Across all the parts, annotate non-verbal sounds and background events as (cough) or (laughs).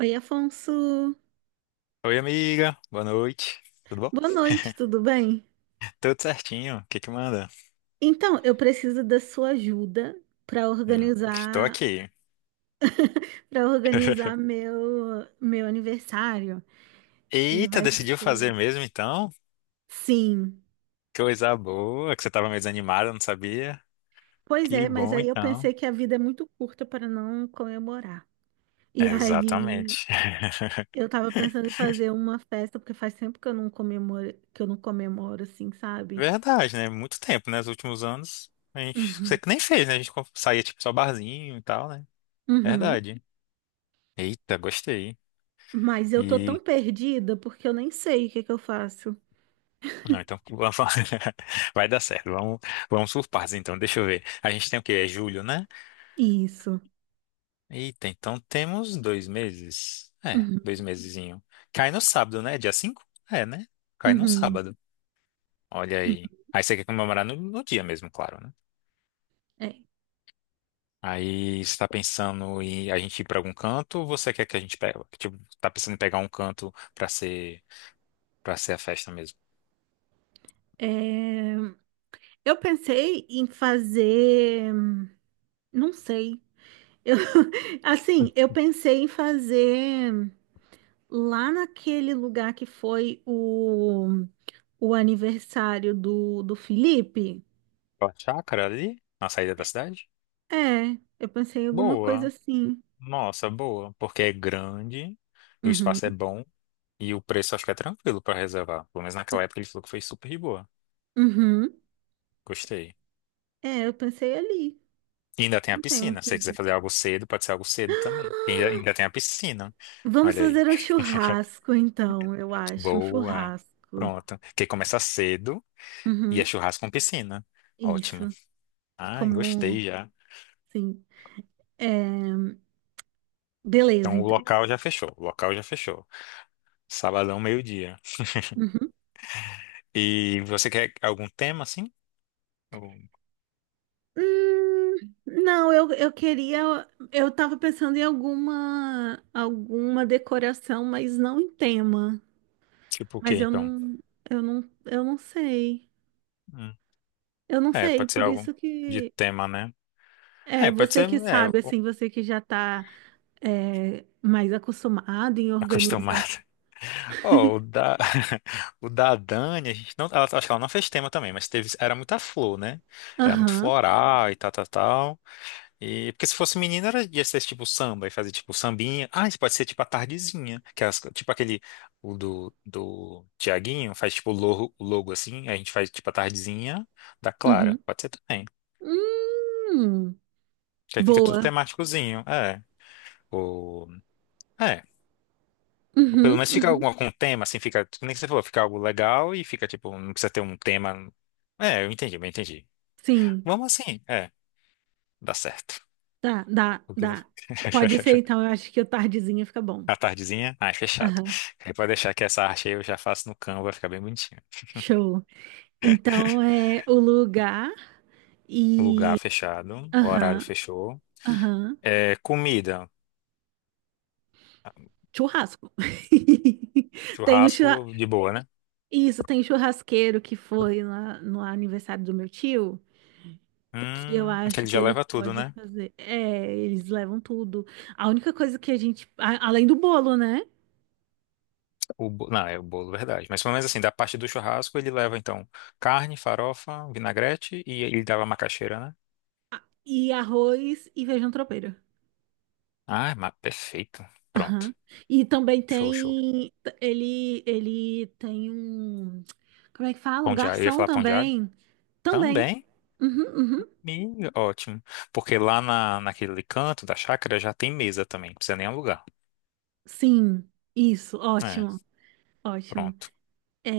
Oi, Afonso. Oi, amiga. Boa noite. Tudo bom? Boa noite, tudo bem? Tudo certinho. O que que manda? Então, eu preciso da sua ajuda para Estou organizar, aqui. para organizar (laughs) meu aniversário, que Eita, vai decidiu fazer ser. mesmo então? Sim. Coisa boa, que você estava meio desanimada, não sabia? Pois Que é, mas bom aí eu então. pensei que a vida é muito curta para não comemorar. E aí Exatamente. (laughs) eu tava pensando em fazer uma festa, porque faz tempo que eu não comemoro, que eu não comemoro assim, sabe? Verdade, né? Muito tempo, né? Nos últimos anos, a gente, você Uhum. que nem fez, né? A gente saía tipo só barzinho e tal, né? Uhum. Verdade. Eita, gostei. Mas eu tô tão E perdida porque eu nem sei o que que eu faço. não, então (laughs) vai dar certo. Vamos por partes então. Deixa eu ver. A gente tem o quê? É julho, né? Isso. Eita, então temos 2 meses. É, Uhum. 2 mesezinho. Cai no sábado, né? Dia 5, é, né? Cai no Uhum, sábado. Olha uhum. aí. Aí você quer comemorar no dia mesmo, claro, né? É, Aí você tá pensando em a gente ir pra algum canto ou você quer que a gente pegue? Tipo, tá pensando em pegar um canto pra ser a festa mesmo? é, eu pensei em fazer, não sei, eu, (laughs) assim, eu pensei em fazer lá naquele lugar que foi o aniversário do Felipe. A chácara ali, na saída da cidade? É, eu pensei em alguma coisa Boa. assim. Nossa, boa. Porque é grande, o Uhum, espaço é bom e o preço acho que é tranquilo pra reservar. Pelo menos naquela época ele falou que foi super de boa. uhum. Gostei. É, eu pensei ali, E ainda tem a não tenho piscina. Se muita você quiser ideia. fazer algo cedo, pode ser algo cedo também. E ainda tem a piscina. Vamos Olha aí. fazer um churrasco, então, eu acho, um Boa. churrasco. Pronto. Quer começar cedo e é Uhum, churrasco com piscina. Ótimo. isso. E Ai, como gostei já. sim. É, beleza, Então o então. local já fechou. O local já fechou. Sabadão, meio-dia. (laughs) Uhum. E você quer algum tema assim? Ou, Hum, não, eu queria. Eu tava pensando em alguma decoração, mas não em tema. tipo o quê, Mas eu então? não, eu não sei. Hum. Eu não É, sei, pode ser por algo isso de que tema, né? é É, pode você ser que é, sabe, assim, você que já tá é, mais acostumado em organizar. acostumado. Ó, o da, (laughs) o da Dani, a gente não, acho que ela não fez tema também, mas teve, era muita flor, né? Era muito Aham, floral e tal, tal, tal. E, porque se fosse menina, era, ia ser tipo samba, e fazer tipo sambinha. Ah, isso pode ser tipo a tardezinha, que é tipo aquele, o do Tiaguinho, faz tipo o logo assim, a gente faz tipo a tardezinha da uhum. Clara. Pode ser também. Hum, Que aí fica tudo boa. temáticozinho, é. O, é. Pelo Uhum, menos fica uhum. alguma com tema, assim, fica, nem que você falou, fica algo legal e fica, tipo, não precisa ter um tema. É, eu entendi, eu entendi. Sim. Vamos assim, é, dá certo. Tá, dá, O que- dá. você- Pode ser, então, (laughs) eu acho que o tardezinha fica bom. A tardezinha? Ah, é fechado. Aham, Aí pode deixar que essa arte aí eu já faço no Canva, vai ficar bem bonitinho. show. Então é o lugar Lugar e. fechado, horário Aham, fechou. aham. É, comida, Churrasco. (laughs) Tem o churra... churrasco de boa, né? Isso, tem churrasqueiro que foi lá no aniversário do meu tio, que eu Que acho ele que já ele leva tudo, pode né? fazer. É, eles levam tudo. A única coisa que a gente. A- Além do bolo, né? Não, é o bolo, verdade. Mas pelo menos assim, da parte do churrasco, ele leva então carne, farofa, vinagrete e ele dava macaxeira, né? E arroz e feijão tropeiro. Ah, mas perfeito. Pronto. Aham. E também Show, show. tem ele tem um como é que fala? Um Pão de alho. Eu ia garçom falar pão de alho? também. Também. Também. Uhum, uhum. Ih, ótimo. Porque lá naquele canto da chácara já tem mesa também. Não precisa nem alugar. Sim, isso, É, ótimo, ótimo. pronto.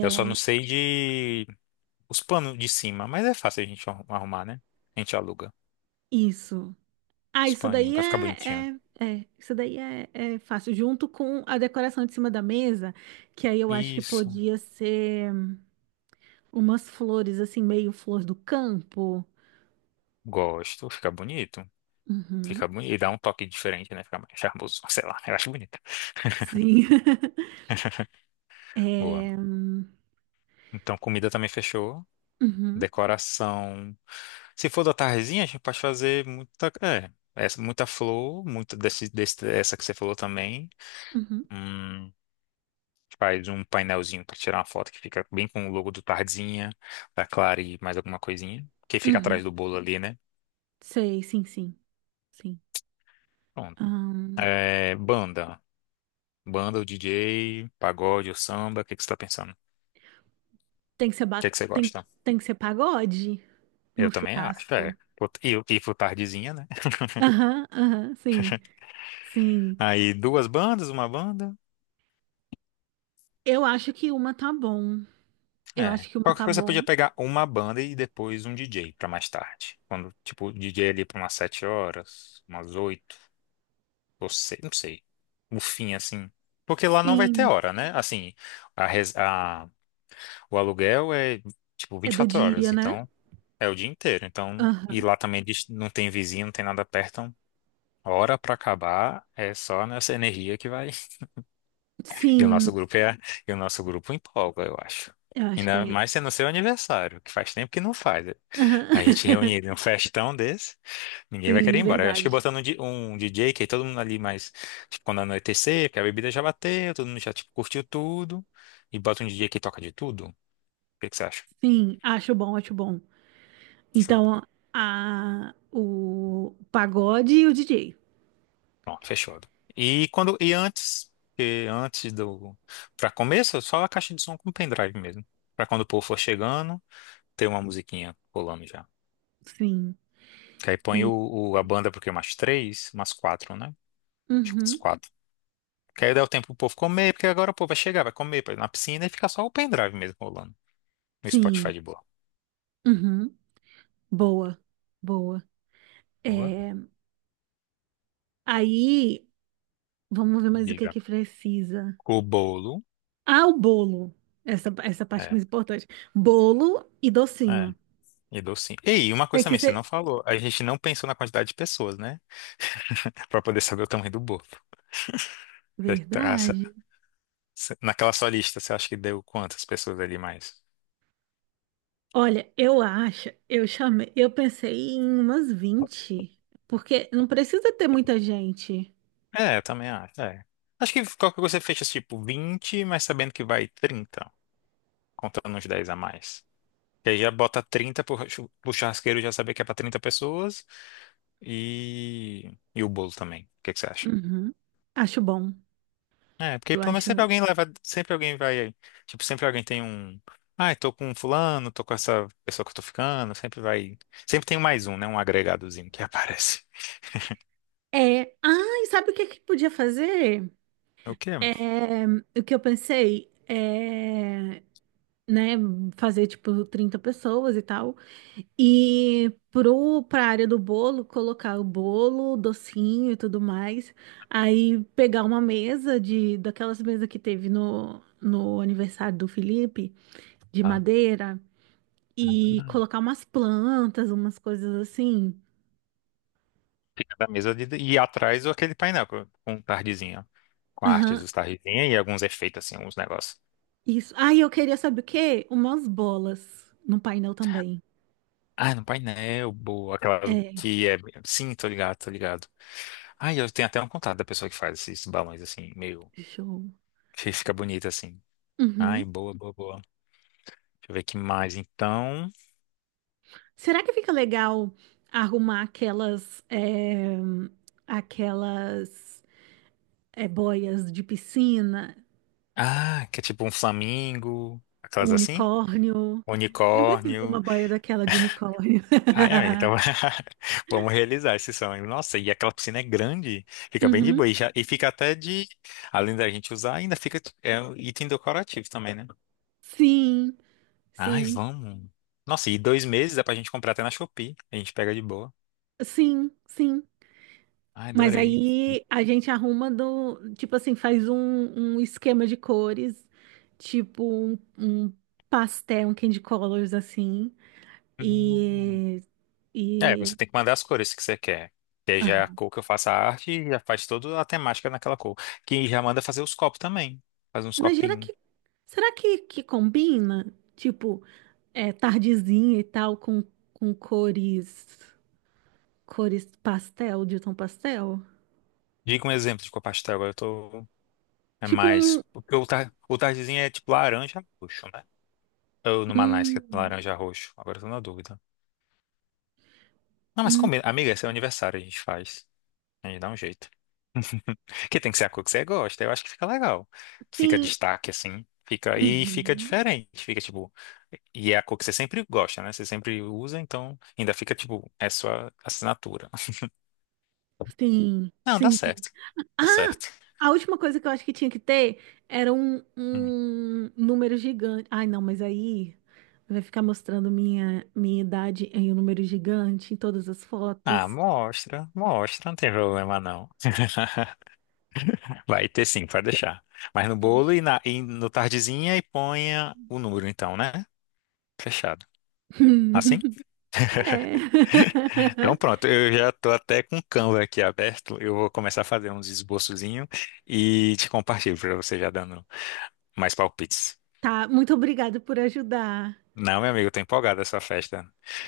Eu só não sei de os panos de cima, mas é fácil a gente arrumar, né? A gente aluga isso. Ah, os paninhos pra ficar bonitinho. Isso daí é, é fácil, junto com a decoração de cima da mesa, que aí eu acho que Isso. podia ser umas flores assim, meio flor do campo. Gosto. Fica bonito. Uhum, Fica bonito. E dá um toque diferente, né? Fica mais charmoso. (laughs) Sei lá. Eu acho bonito. sim. (laughs) Boa. É, Então, comida também fechou. uhum, Decoração. Se for da tardezinha, a gente pode fazer muita, é, essa, muita flor, muita desse, essa que você falou também. uhum. Hum, faz um painelzinho para tirar uma foto que fica bem com o logo do Tardezinha, da Clara e mais alguma coisinha. Que fica Uhum. atrás do bolo ali, né? Sei, sim, sim, sim. Pronto. Ahn, É, banda. Banda, o DJ, pagode ou samba, o que que você tá pensando? O tem que ser ba... que que você tem, gosta? tem que ser pagode no Eu também acho, é. churrasco. E pro Tardezinha, né? Aham, aham, sim, sim. Aí duas bandas, uma banda. Eu acho que uma tá bom. Eu É. acho que uma Qualquer tá coisa você podia bom. pegar uma banda e depois um DJ pra mais tarde. Quando, tipo, o DJ ali pra umas 7 horas, umas 8, ou sei, não sei. No fim, assim. Porque lá não vai ter Sim, hora, né? Assim, a, res- a- o aluguel é, tipo, é vinte e do quatro horas. dia, né? Então, é o dia inteiro. Então, e Aham. lá também não tem vizinho, não tem nada perto. Então, hora pra acabar é só nessa energia que vai. E o Sim, nosso grupo é, e o nosso grupo empolga, eu acho. eu acho que Ainda é. mais sendo seu aniversário, que faz tempo que não faz. A gente Aham. reunir (laughs) num festão desse, ninguém vai querer ir Sim, embora. Eu acho que verdade. botando um DJ, que aí todo mundo ali mais, tipo, quando anoitecer, porque a bebida já bateu, todo mundo já, tipo, curtiu tudo, e bota um DJ que toca de tudo. O que que você acha? Sim, acho bom, acho bom. Show. Então, a, o pagode e o DJ. Pronto, fechado. E quando, e antes, e antes do, pra começo, só a caixa de som com pendrive mesmo. Pra quando o povo for chegando, ter uma musiquinha rolando já. Sim. Que aí põe o, E, o- a banda, porque umas 3, umas 4, né? Acho que umas uhum, quatro. Que aí dá o tempo pro povo comer, porque agora o povo vai chegar, vai comer, vai na piscina e fica só o pendrive mesmo rolando. No Spotify sim. de boa. Uhum. Boa, boa. Boa. É, aí, vamos ver mais o que Diga. que precisa. O bolo. Ah, o bolo. Essa parte É. mais importante. Bolo e É. docinho. E docinho. E aí, uma Tem coisa que também, você não ser. falou. A gente não pensou na quantidade de pessoas, né? (laughs) Pra poder saber o tamanho do bolo. Você tá- essa- Verdade. você- Naquela sua lista, você acha que deu quantas pessoas ali mais? Olha, eu acho, eu chamei, eu pensei em umas 20 porque não precisa ter muita gente. É, eu também acho. É. Acho que qualquer coisa você fecha tipo 20 mas sabendo que vai 30 contando uns 10 a mais. Que aí já bota 30 pro churrasqueiro já saber que é pra 30 pessoas. E o bolo também. O que que você acha? Uhum. Acho bom. É, porque Eu pelo menos sempre acho. alguém leva, sempre alguém vai, tipo, sempre alguém tem um, ai, tô com fulano, tô com essa pessoa que eu tô ficando, sempre vai, sempre tem mais um, né, um agregadozinho que (laughs) aparece. É. Ah, e sabe o que que podia fazer? É o quê? É, o que eu pensei? É, né, fazer tipo 30 pessoas e tal. E pro pra área do bolo, colocar o bolo, docinho e tudo mais. Aí pegar uma mesa de daquelas mesas que teve no aniversário do Felipe, de Ah, madeira e ah. colocar umas plantas, umas coisas assim. Fica da mesa de, e atrás aquele painel com, tardezinha, com artes Aham. dos tardezinha e alguns efeitos, assim, uns negócios. Isso. Ah, e eu queria saber o quê? Umas bolas no painel também. Ah, no painel, boa. Aquelas É, que é. Sim, tô ligado, tô ligado. Ah, eu tenho até um contato da pessoa que faz esses balões assim, meio. show. (laughs) Que fica bonito assim. Ai, Uhum. boa, boa, boa. Deixa eu ver que mais. Então. Será que fica legal arrumar aquelas boias de piscina, Ah, que é tipo um flamingo. um Aquelas assim? unicórnio? Sempre quis Unicórnio. uma boia daquela de unicórnio. Ai, amém. Então, (laughs) (laughs) vamos realizar esse sonho. Nossa, e aquela piscina é grande. Fica bem de Uhum. boa. E fica até de. Além da gente usar, ainda fica. É um item decorativo também, né? Sim, Ai, sim, vamos. Nossa, e 2 meses dá pra gente comprar até na Shopee. A gente pega de boa. sim, sim. Ai, Mas adorei. E- aí a gente arruma do, tipo assim, um esquema de cores, um pastel, um candy colors assim, Hum. e, É, e você tem que mandar as cores que você quer. Que aí já é a (laughs) cor que eu faço a arte e já faz toda a temática naquela cor. Que já manda fazer os copos também. Faz uns Imagina copinhos. que. Será que combina? Tipo, é, tardezinha e tal, com cores. Cores pastel, de tom pastel? Diga um exemplo de cor pastel. Agora eu tô. É Tipo mais. um. Porque o tardezinho é tipo laranja roxo, né? Ou no Manais, que é um, laranja roxo. Agora eu tô na dúvida. Não, mas um combina. Amiga, esse é o aniversário, a gente faz. A gente dá um jeito. (laughs) Que tem que ser a cor que você gosta. Eu acho que fica legal. Fica sim. destaque, assim. Fica, e fica Uhum, diferente. Fica, tipo... E é a cor que você sempre gosta, né? Você sempre usa, então ainda fica, tipo, é sua assinatura. (laughs) sim. Não, dá Sim, sim. certo. Dá Ah! certo. A última coisa que eu acho que tinha que ter era Hum. um número gigante. Ai, não, mas aí vai ficar mostrando minha idade em um número gigante em todas as Ah, fotos. mostra. Mostra, não tem problema, não. (laughs) Vai ter sim, pode deixar. Mas no bolo Poxa. e no tardezinha e ponha o número, então, né? Fechado. Assim? (laughs) É. Então pronto, (laughs) eu já estou até com o Canva aqui aberto. Eu vou começar a fazer uns esboçozinhos e te compartilho para você já dando mais palpites. Tá, muito obrigada por ajudar. Não, meu amigo, eu tô empolgado essa festa.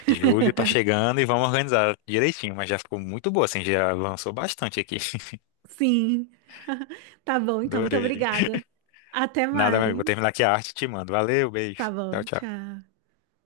Julho tá chegando e vamos organizar direitinho, mas já ficou muito boa, assim, já avançou bastante aqui. (laughs) Sim. (laughs) Tá bom, então, muito Adorei. obrigada. Até Nada, meu amigo, mais. vou terminar aqui a arte e te mando. Valeu, Tá beijo. Tchau, bom, tchau. tchau.